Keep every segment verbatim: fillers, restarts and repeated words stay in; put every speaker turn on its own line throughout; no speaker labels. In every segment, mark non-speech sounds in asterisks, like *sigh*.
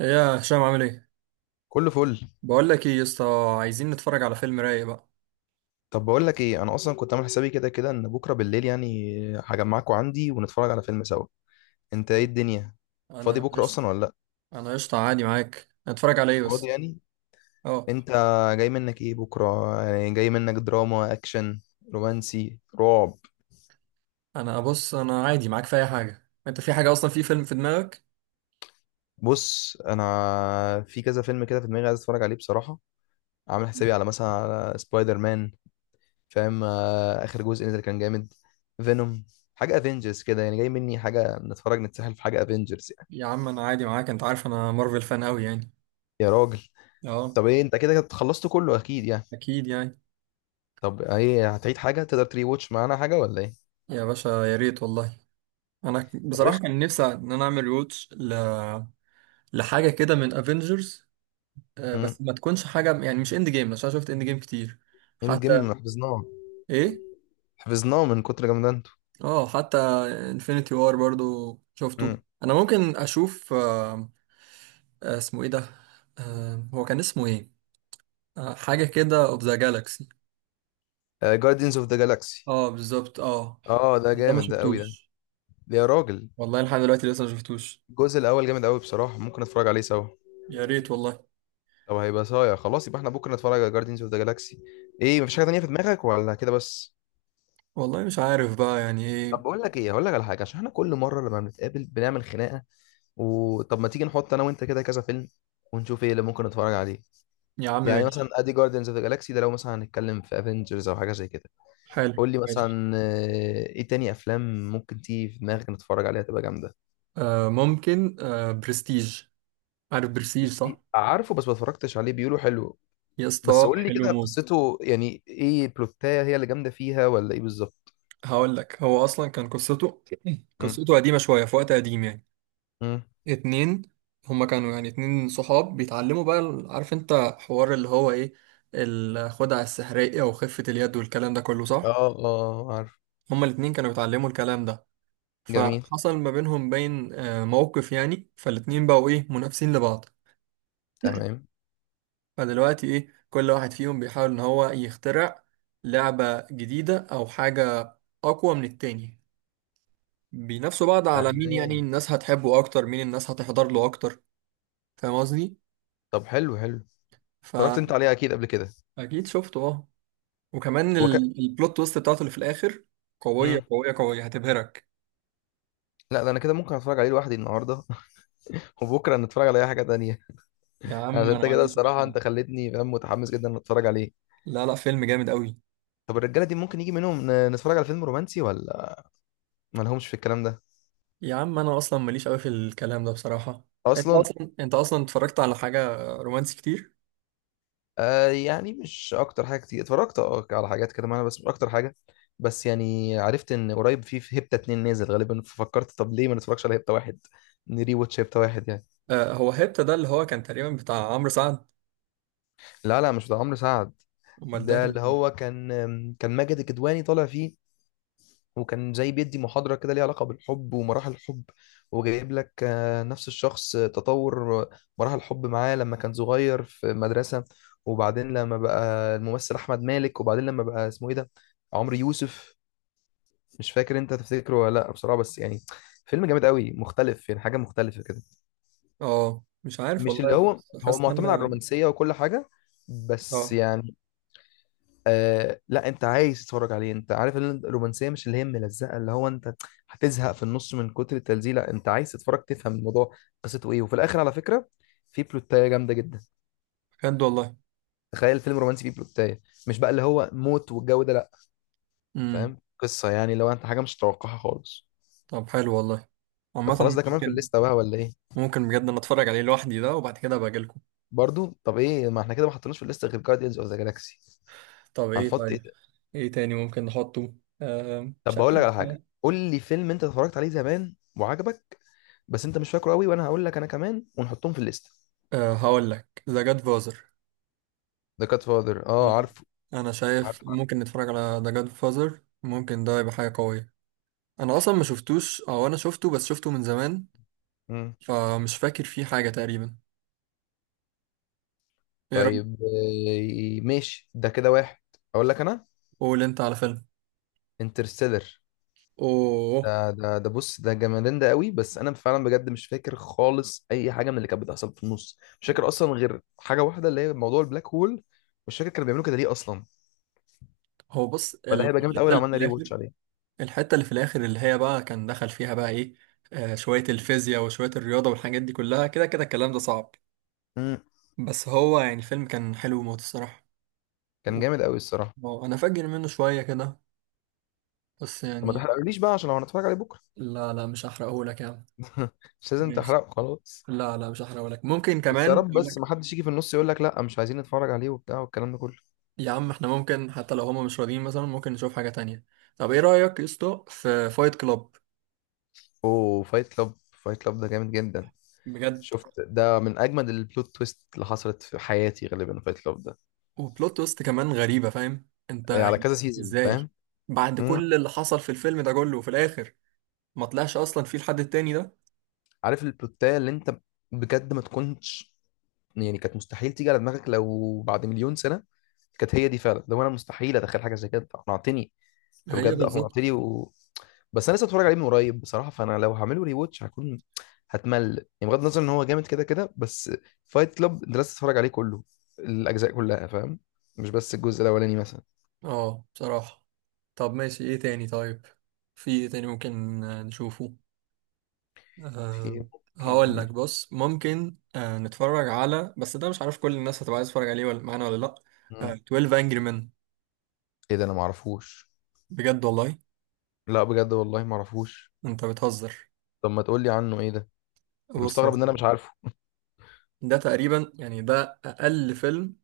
إيه يا هشام عامل ايه؟
كله فل.
بقول لك ايه يا اسطى. عايزين نتفرج على فيلم رايق بقى.
طب بقول لك ايه، انا اصلا كنت عامل حسابي كده كده ان بكره بالليل يعني هجمعكوا عندي ونتفرج على فيلم سوا. انت ايه الدنيا؟ فاضي
انا
بكره
قشطة.
اصلا ولا لا؟
انا قشطة عادي معاك، هنتفرج على ايه
فاضي
بس؟
يعني.
اه.
انت، جاي منك ايه بكره؟ يعني جاي منك دراما اكشن رومانسي رعب؟
انا بص انا عادي معاك في اي حاجة، انت في حاجة اصلا، في فيلم في دماغك؟
بص، انا في كذا فيلم كده في دماغي عايز اتفرج عليه بصراحه. عامل حسابي على، مثلا، على سبايدر مان. فاهم؟ آه، اخر جزء نزل كان جامد. فينوم. حاجه افنجرز كده، يعني جاي مني حاجه نتفرج نتسحل في حاجه افنجرز.
يا عم انا عادي معاك، انت عارف انا مارفل فان قوي يعني.
يا راجل.
اه.
طب ايه، انت كده كده خلصت كله اكيد يعني.
اكيد يعني.
طب ايه، هتعيد حاجه تقدر تري واتش معانا حاجه ولا ايه؟
يا باشا يا ريت والله. انا
طب
بصراحة
ايش؟
كان نفسي ان انا اعمل روتش ل... لحاجة كده من افنجرز.
امم
بس ما تكونش حاجة يعني مش اند جيم، عشان شفت اند جيم كتير.
اند جيم،
حتى.
حفظناه
ايه؟
حفظناه من كتر جامدانته.
اه حتى. انفينيتي وار برضو شفته،
امم
انا ممكن اشوف. آه، آه، اسمه ايه ده؟ آه، هو كان اسمه ايه؟ آه، حاجه كده اوف ذا جالاكسي.
جاردينز اوف ذا جالاكسي.
اه بالظبط اه.
اه ده
ده ما
جامد، ده قوي
شفتوش.
ده. يا راجل.
والله لحد دلوقتي لسه ما شفتوش.
الجزء الاول جامد قوي بصراحه، ممكن نتفرج عليه سوا.
يا ريت والله.
طب هيبقى صايع، خلاص يبقى احنا بكره نتفرج على جاردينز اوف ذا جالاكسي. ايه، مفيش حاجه تانيه في دماغك ولا كده بس؟
والله مش عارف بقى يعني
طب
ايه.
بقول لك ايه، هقول لك على حاجه عشان احنا كل مره لما بنتقابل بنعمل خناقه. وطب ما تيجي نحط انا وانت كده كذا فيلم ونشوف ايه اللي ممكن نتفرج عليه.
يا عم
يعني مثلا
ماشي.
ادي جاردينز اوف ذا جالاكسي ده، لو مثلا هنتكلم في افنجرز او حاجه زي كده.
حلو
قول لي
ماشي.
مثلا آه، ايه تاني افلام ممكن تيجي في دماغك نتفرج عليها تبقى جامده.
آه ممكن، آه برستيج. عارف برستيج
بس
صح؟
دي- عارفه، بس ما اتفرجتش عليه، بيقولوا حلو.
يا
بس
اسطى
قول لي
حلو
كده
موت.
قصته يعني ايه، بلوتايه هي اللي جامده فيها ولا ايه بالظبط؟
هقول لك هو اصلا كان قصته،
مم.
قصته قديمه شويه، في وقت قديم يعني.
مم.
اتنين. هما كانوا يعني اتنين صحاب بيتعلموا بقى ال- عارف انت، حوار اللي هو ايه، الخدعة السحرية وخفة اليد والكلام ده كله صح؟
اه اه، عارف.
هما الاتنين كانوا بيتعلموا الكلام ده.
جميل.
فحصل ما بينهم بين آه، موقف يعني، فالاتنين بقوا ايه منافسين لبعض.
تمام.
فدلوقتي ايه، كل واحد فيهم بيحاول ان هو يخترع لعبة جديدة او حاجة اقوى من التاني. بينافسوا بعض على مين يعني
تمام.
الناس هتحبه اكتر، مين الناس هتحضر له اكتر. فاهم قصدي؟
طب حلو حلو. اتفرجت انت
فأكيد.
عليه اكيد قبل كده.
شفته اه. وكمان
هو ك...
ال- البلوت تويست بتاعته اللي في الاخر، قويه
مم.
قويه قويه هتبهرك.
لا، ده انا كده ممكن اتفرج عليه لوحدي النهارده. *laughs* وبكره نتفرج على اي حاجه تانية.
يا
عشان
عم انا
انت
ما
كده
عنديش
الصراحه،
مشكله.
انت خليتني فاهم، متحمس جدا ان اتفرج عليه.
لا لا فيلم جامد قوي.
طب الرجاله دي ممكن يجي منهم ن- نتفرج على فيلم رومانسي ولا ما لهمش في الكلام ده؟
يا عم انا اصلا ماليش قوي في الكلام ده بصراحه. انت
اصلا.
اصلا انت اصلا اتفرجت على حاجه رومانسي كتير؟
آه، يعني مش اكتر حاجه، كتير اتفرجت اه على حاجات كده معانا بس مش اكتر حاجه. بس يعني عرفت ان قريب في في هيبتا اتنين نازل غالبا، ففكرت طب ليه ما نتفرجش على هيبتا واحد. نري واتش هيبتا واحد يعني.
آه، هو هيبتا ده اللي هو كان تقريبا بتاع عمرو سعد.
لا لا، مش بتاع عمرو سعد.
امال ده
ده
كان
اللي هو
ايه؟
كان، كان ماجد الكدواني طالع فيه. وكان زي بيدي محاضرة كده ليها علاقة بالحب ومراحل الحب. وجايب لك آه، نفس الشخص، آه، تطور، آه، مراحل الحب معاه لما كان صغير في مدرسة. وبعدين لما بقى الممثل أحمد مالك، وبعدين لما بقى اسمه إيه ده؟ عمرو يوسف. مش فاكر أنت تفتكره ولا لأ بصراحة، بس يعني فيلم جامد قوي مختلف، يعني حاجة مختلفة كده.
اه مش عارف
مش اللي
والله،
هو
بس
هو
حاسس ان
معتمد على
انا.
الرومانسية وكل حاجة، بس
اه.
يعني. آه، لا انت عايز تتفرج عليه، انت عارف ان الرومانسيه مش اللي هي ملزقه اللي هو انت هتزهق في النص من كتر التلزيق، لا انت عايز تتفرج تفهم الموضوع قصته ايه، وفي الاخر على فكره في بلوتايه جامده جدا.
بجد والله.
تخيل فيلم رومانسي فيه بلوتايه، مش بقى اللي هو موت والجو ده، لا.
امم.
فاهم قصه، يعني لو انت حاجه مش متوقعها خالص.
طب حلو والله.
طب
عامه.
خلاص ده كمان في
ممكن.
الليسته بقى ولا ايه؟
ممكن بجد انا اتفرج عليه لوحدي ده، وبعد كده ابقى أجيلكم.
برضو طب ايه، ما احنا كده ما حطيناش في الليسته غير جارديانز اوف ذا جالاكسي.
طب ايه
هنحط ايه
طيب.
ده؟
ايه تاني ممكن نحطه؟ آه
طب
مش
بقول لك على حاجه،
عارف.
قول لي فيلم انت اتفرجت عليه زمان وعجبك بس انت مش فاكره قوي، وانا هقول لك انا كمان ونحطهم في الليست.
آه هقول لك، ذا جاد فازر.
ده كات فاذر، اه
آه.
عارفه.
انا شايف
عارفه، عارف.
ممكن نتفرج على ذا جاد فازر، ممكن ده يبقى حاجة قوية. انا اصلا ما شفتوش، او انا شفته بس شفته من زمان.
مم.
فمش فاكر فيه حاجة تقريبا. ايه رأيك؟
طيب آه، ماشي ده كده واحد. اقول لك انا،
قول انت على فيلم.
انترستيلر.
اوه.
ده ده ده بص، ده جمالين، ده قوي، بس انا فعلا بجد مش فاكر خالص اي حاجه من اللي كانت بتحصل في النص، مش فاكر اصلا غير حاجه واحده اللي هي موضوع البلاك هول، مش فاكر كانوا بيعملوا كده ليه اصلا.
هو بص،
فده هيبقى جامد قوي
الحتة
لو
اللي
عملنا
في
ري
الاخر،
واتش عليه.
الحتة اللي في الاخر اللي هي بقى كان دخل فيها بقى ايه، آه شوية الفيزياء وشوية الرياضة والحاجات دي كلها، كده كده الكلام ده صعب.
مم.
بس هو يعني الفيلم كان حلو موت الصراحة.
كان جامد قوي الصراحه.
اه انا فاكر منه شويه كده، بس
طب ما
يعني.
تحرقليش بقى عشان لو هنتفرج عليه بكره.
لا لا مش هحرقهولك يا عم.
*laughs* مش لازم
ماشي.
تحرقه خلاص.
لا لا مش هحرقهولك، ممكن
بس يا
كمان
رب،
يقول
بس
لك.
ما حدش يجي في النص يقول لك لا مش عايزين نتفرج عليه وبتاع والكلام ده كله.
يا عم احنا ممكن حتى لو هما مش راضيين مثلا ممكن نشوف حاجه تانية. طب ايه رايك يا اسطى في فايت كلاب؟
اوه فايت كلاب. فايت كلاب ده جامد جدا.
بجد.
شفت ده من اجمد البلوت تويست اللي حصلت في حياتي غالبا، فايت كلاب ده.
وبلوت تويست كمان غريبه، فاهم انت
إيه، على
يعني.
كذا سيزون
ازاي؟
فاهم.
بعد
امم.
كل اللي حصل في الفيلم ده كله، وفي الاخر ما طلعش اصلا في الحد التاني ده.
عارف البلوتايه اللي انت، بجد ما تكونش، يعني كانت مستحيل تيجي على دماغك لو بعد مليون سنه. كانت هي دي فعلا، لو انا مستحيل اتخيل حاجه زي كده، أنت اقنعتني، انت
هي
بجد
بالظبط.
اقنعتني و. بس انا لسه اتفرج عليه من قريب بصراحه، فانا لو هعمله ري واتش هكون هتمل يعني، بغض النظر ان هو جامد كده كده بس. فايت كلاب انت لازم تتفرج عليه كله، الاجزاء كلها فاهم، مش بس الجزء الاولاني مثلا.
اه بصراحه. طب ماشي، ايه تاني طيب. في ايه تاني ممكن آه، نشوفه؟
في
أه.
ممكن
هقول لك
نش-
بص، ممكن أه نتفرج على، بس ده مش عارف كل الناس هتبقى عايز تتفرج عليه ولا معانا ولا لا. أه،
مم.
اتناشر Angry Men.
ايه ده انا ما اعرفوش.
بجد والله.
لا بجد والله ما اعرفوش.
انت بتهزر.
طب ما تقول لي عنه ايه ده. أنا
بص يا
مستغرب ان انا مش
سيدي،
عارفه.
ده تقريبا يعني ده اقل فيلم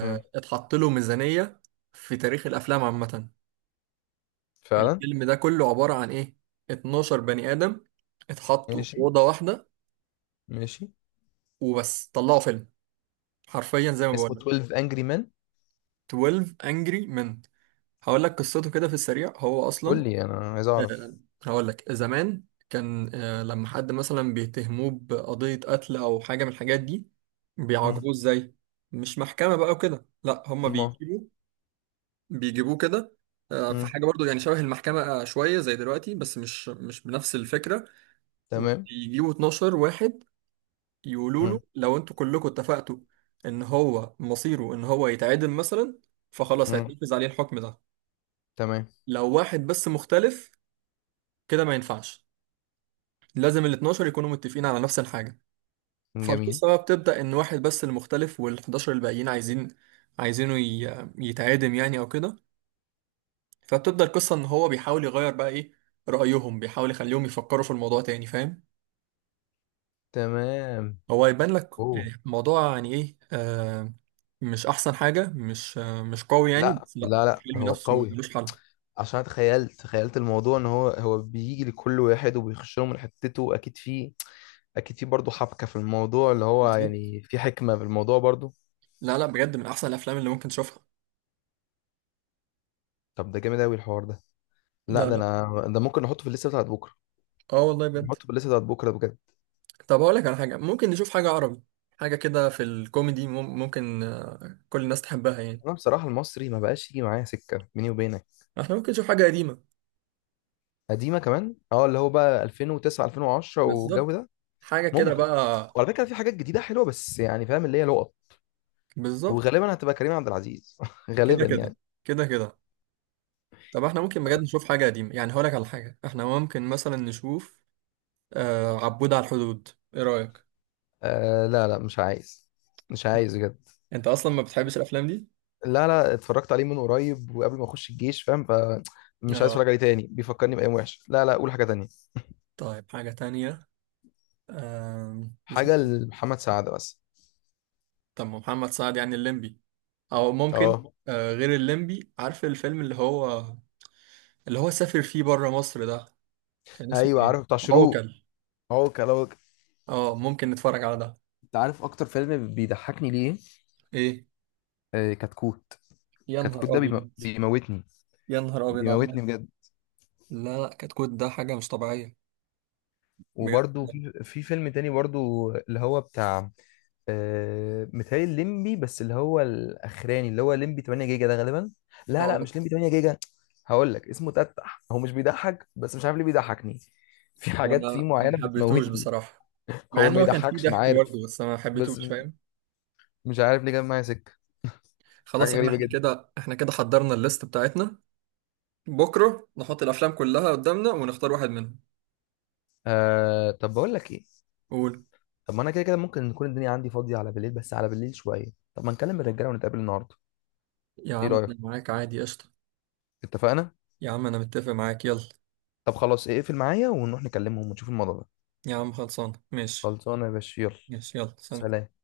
مم.
اتحط له ميزانية في تاريخ الافلام عامة.
فعلا.
الفيلم ده كله عبارة عن ايه؟ اتناشر بني ادم اتحطوا في
ماشي
أوضة واحدة
ماشي.
وبس، طلعوا فيلم حرفيا زي ما بقول
اسمه
لك.
اثنا عشر انجري مان.
اتناشر Angry Men. هقول لك قصته كده في السريع. هو
قول
اصلا
لي انا عايز
آه،
اعرف.
هقول لك، زمان كان آه، لما حد مثلا بيتهموه بقضية قتل أو حاجة من الحاجات دي،
مم.
بيعاقبوه إزاي؟ مش محكمة بقى وكده، لا هما
ما
بيجيبوه، بيجيبوه كده، آه، في
مم.
حاجة برضو يعني شبه المحكمة، آه، شوية زي دلوقتي بس مش مش بنفس الفكرة.
تمام.
ويجيبوا اتناشر واحد، يقولوا له
مم.
لو انتوا كلكم اتفقتوا ان هو مصيره ان هو يتعدم مثلا، فخلاص
مم.
هيتنفذ عليه الحكم ده.
تمام.
لو واحد بس مختلف كده ما ينفعش، لازم ال اتناشر يكونوا متفقين على نفس الحاجة.
جميل.
فالقصة بقى بتبدأ، إن واحد بس اللي مختلف، وال حداشر الباقيين عايزين، عايزينه ي- يتعادم يعني أو كده. فبتبدأ القصة إن هو بيحاول يغير بقى إيه رأيهم، بيحاول يخليهم يفكروا في الموضوع تاني، فاهم.
تمام.
هو يبان لك
اوه.
يعني الموضوع يعني إيه، آه مش أحسن حاجة، مش آه مش قوي يعني،
لا
بس لأ
لا لا،
الفيلم
هو
نفسه
قوي.
ملوش حل.
عشان أنا تخيلت تخيلت الموضوع ان هو هو بيجي لكل واحد وبيخش له من حتته، اكيد في، اكيد في برضه حبكه في الموضوع، اللي هو
بالظبط.
يعني في حكمه في الموضوع برضه.
لا لا بجد من أحسن الأفلام اللي ممكن تشوفها.
طب ده جامد قوي الحوار ده. لا
لا
ده
لا.
انا ده ممكن نحطه في الليسته بتاعت بكره.
اه والله بجد.
نحطه في الليسته بتاعت بكره بجد.
طب اقول لك على حاجه، ممكن نشوف حاجه عربي، حاجه كده في الكوميدي، مم- ممكن آه، كل الناس تحبها يعني.
انا بصراحه المصري ما بقاش يجي معايا سكه بيني وبينك.
احنا ممكن نشوف حاجه قديمه.
قديمه كمان اه، اللي هو بقى ألفين وتسعه ألفين وعشره والجو
بالظبط.
ده.
حاجه كده
ممكن.
بقى.
وعلى فكره في حاجات جديده حلوه، بس يعني فاهم اللي هي لقط.
بالظبط.
وغالبا هتبقى كريم عبد العزيز *laughs*
كده
غالبا
كده.
يعني.
كده كده. طب احنا ممكن بجد نشوف حاجه قديمه يعني، هقول لك على حاجه احنا ممكن مثلا نشوف، آه، عبود على الحدود. ايه رايك؟
آه، لا لا مش عايز. مش عايز بجد.
انت اصلا ما بتحبش الافلام دي.
لا لا اتفرجت عليه من قريب وقبل ما اخش الجيش فاهم، فمش عايز
اه.
اتفرج عليه تاني بيفكرني بايام وحشه، لا لا قول حاجه تانية.
طيب حاجه تانية. آم، مش
حاجه
عارف.
لمحمد سعد بس.
طب ما محمد سعد يعني الليمبي، او ممكن
اه.
آه غير الليمبي، عارف الفيلم اللي هو، اللي هو سافر فيه بره مصر ده، كان اسمه
ايوه
ايه؟
عارف، بتاع شروق.
عوكل.
هو كلاوك.
اه ممكن نتفرج على ده.
انت عارف اكتر فيلم بيضحكني ليه؟
ايه.
آه كتكوت.
يا نهار
كتكوت ده بيم...
ابيض.
بيموتني.
يا نهار ابيض على
بيموتني
ده.
بجد.
لا لا كتكوت ده حاجه مش طبيعيه.
وبرده
بجد.
في في فيلم تاني برضو اللي هو بتاع آه متهيألي الليمبي، بس اللي هو الاخراني اللي هو ليمبي تمنيه جيجا ده غالبا. لا لا
اه
مش ليمبي تمنيه جيجا. هقول لك اسمه تتح، هو مش بيضحك بس مش عارف ليه بيضحكني. *laughs* في حاجات فيه
انا
معينه
ما حبيتهوش
بتموتني.
بصراحه، مع
هو
ان
ما
هو كان فيه
يضحكش انا
ضحك
عارف.
برضه بس انا ما
بس
حبيتهوش
م-
فاهم.
مش عارف ليه جاب معايا سكه. حاجه
خلاص يا عم،
غريبه
احنا
جدا.
كده احنا كده حضرنا الليست بتاعتنا، بكره نحط الافلام كلها قدامنا ونختار واحد منهم.
آه طب بقول لك ايه.
قول.
طب ما انا كده كده ممكن نكون الدنيا عندي فاضيه على بالليل، بس على بالليل شويه. طب ما نكلم الرجاله ونتقابل النهارده.
يا
ايه
عم
رايك؟
انا معاك عادي قشطه.
اتفقنا.
يا عم انا متفق معاك يلا.
طب خلاص ايه، اقفل معايا ونروح نكلمهم ونشوف الموضوع ده.
يا عم خلصان ماشي.
خلصانه يا باشا، يلا
ماشي يلا، سلام.
سلام.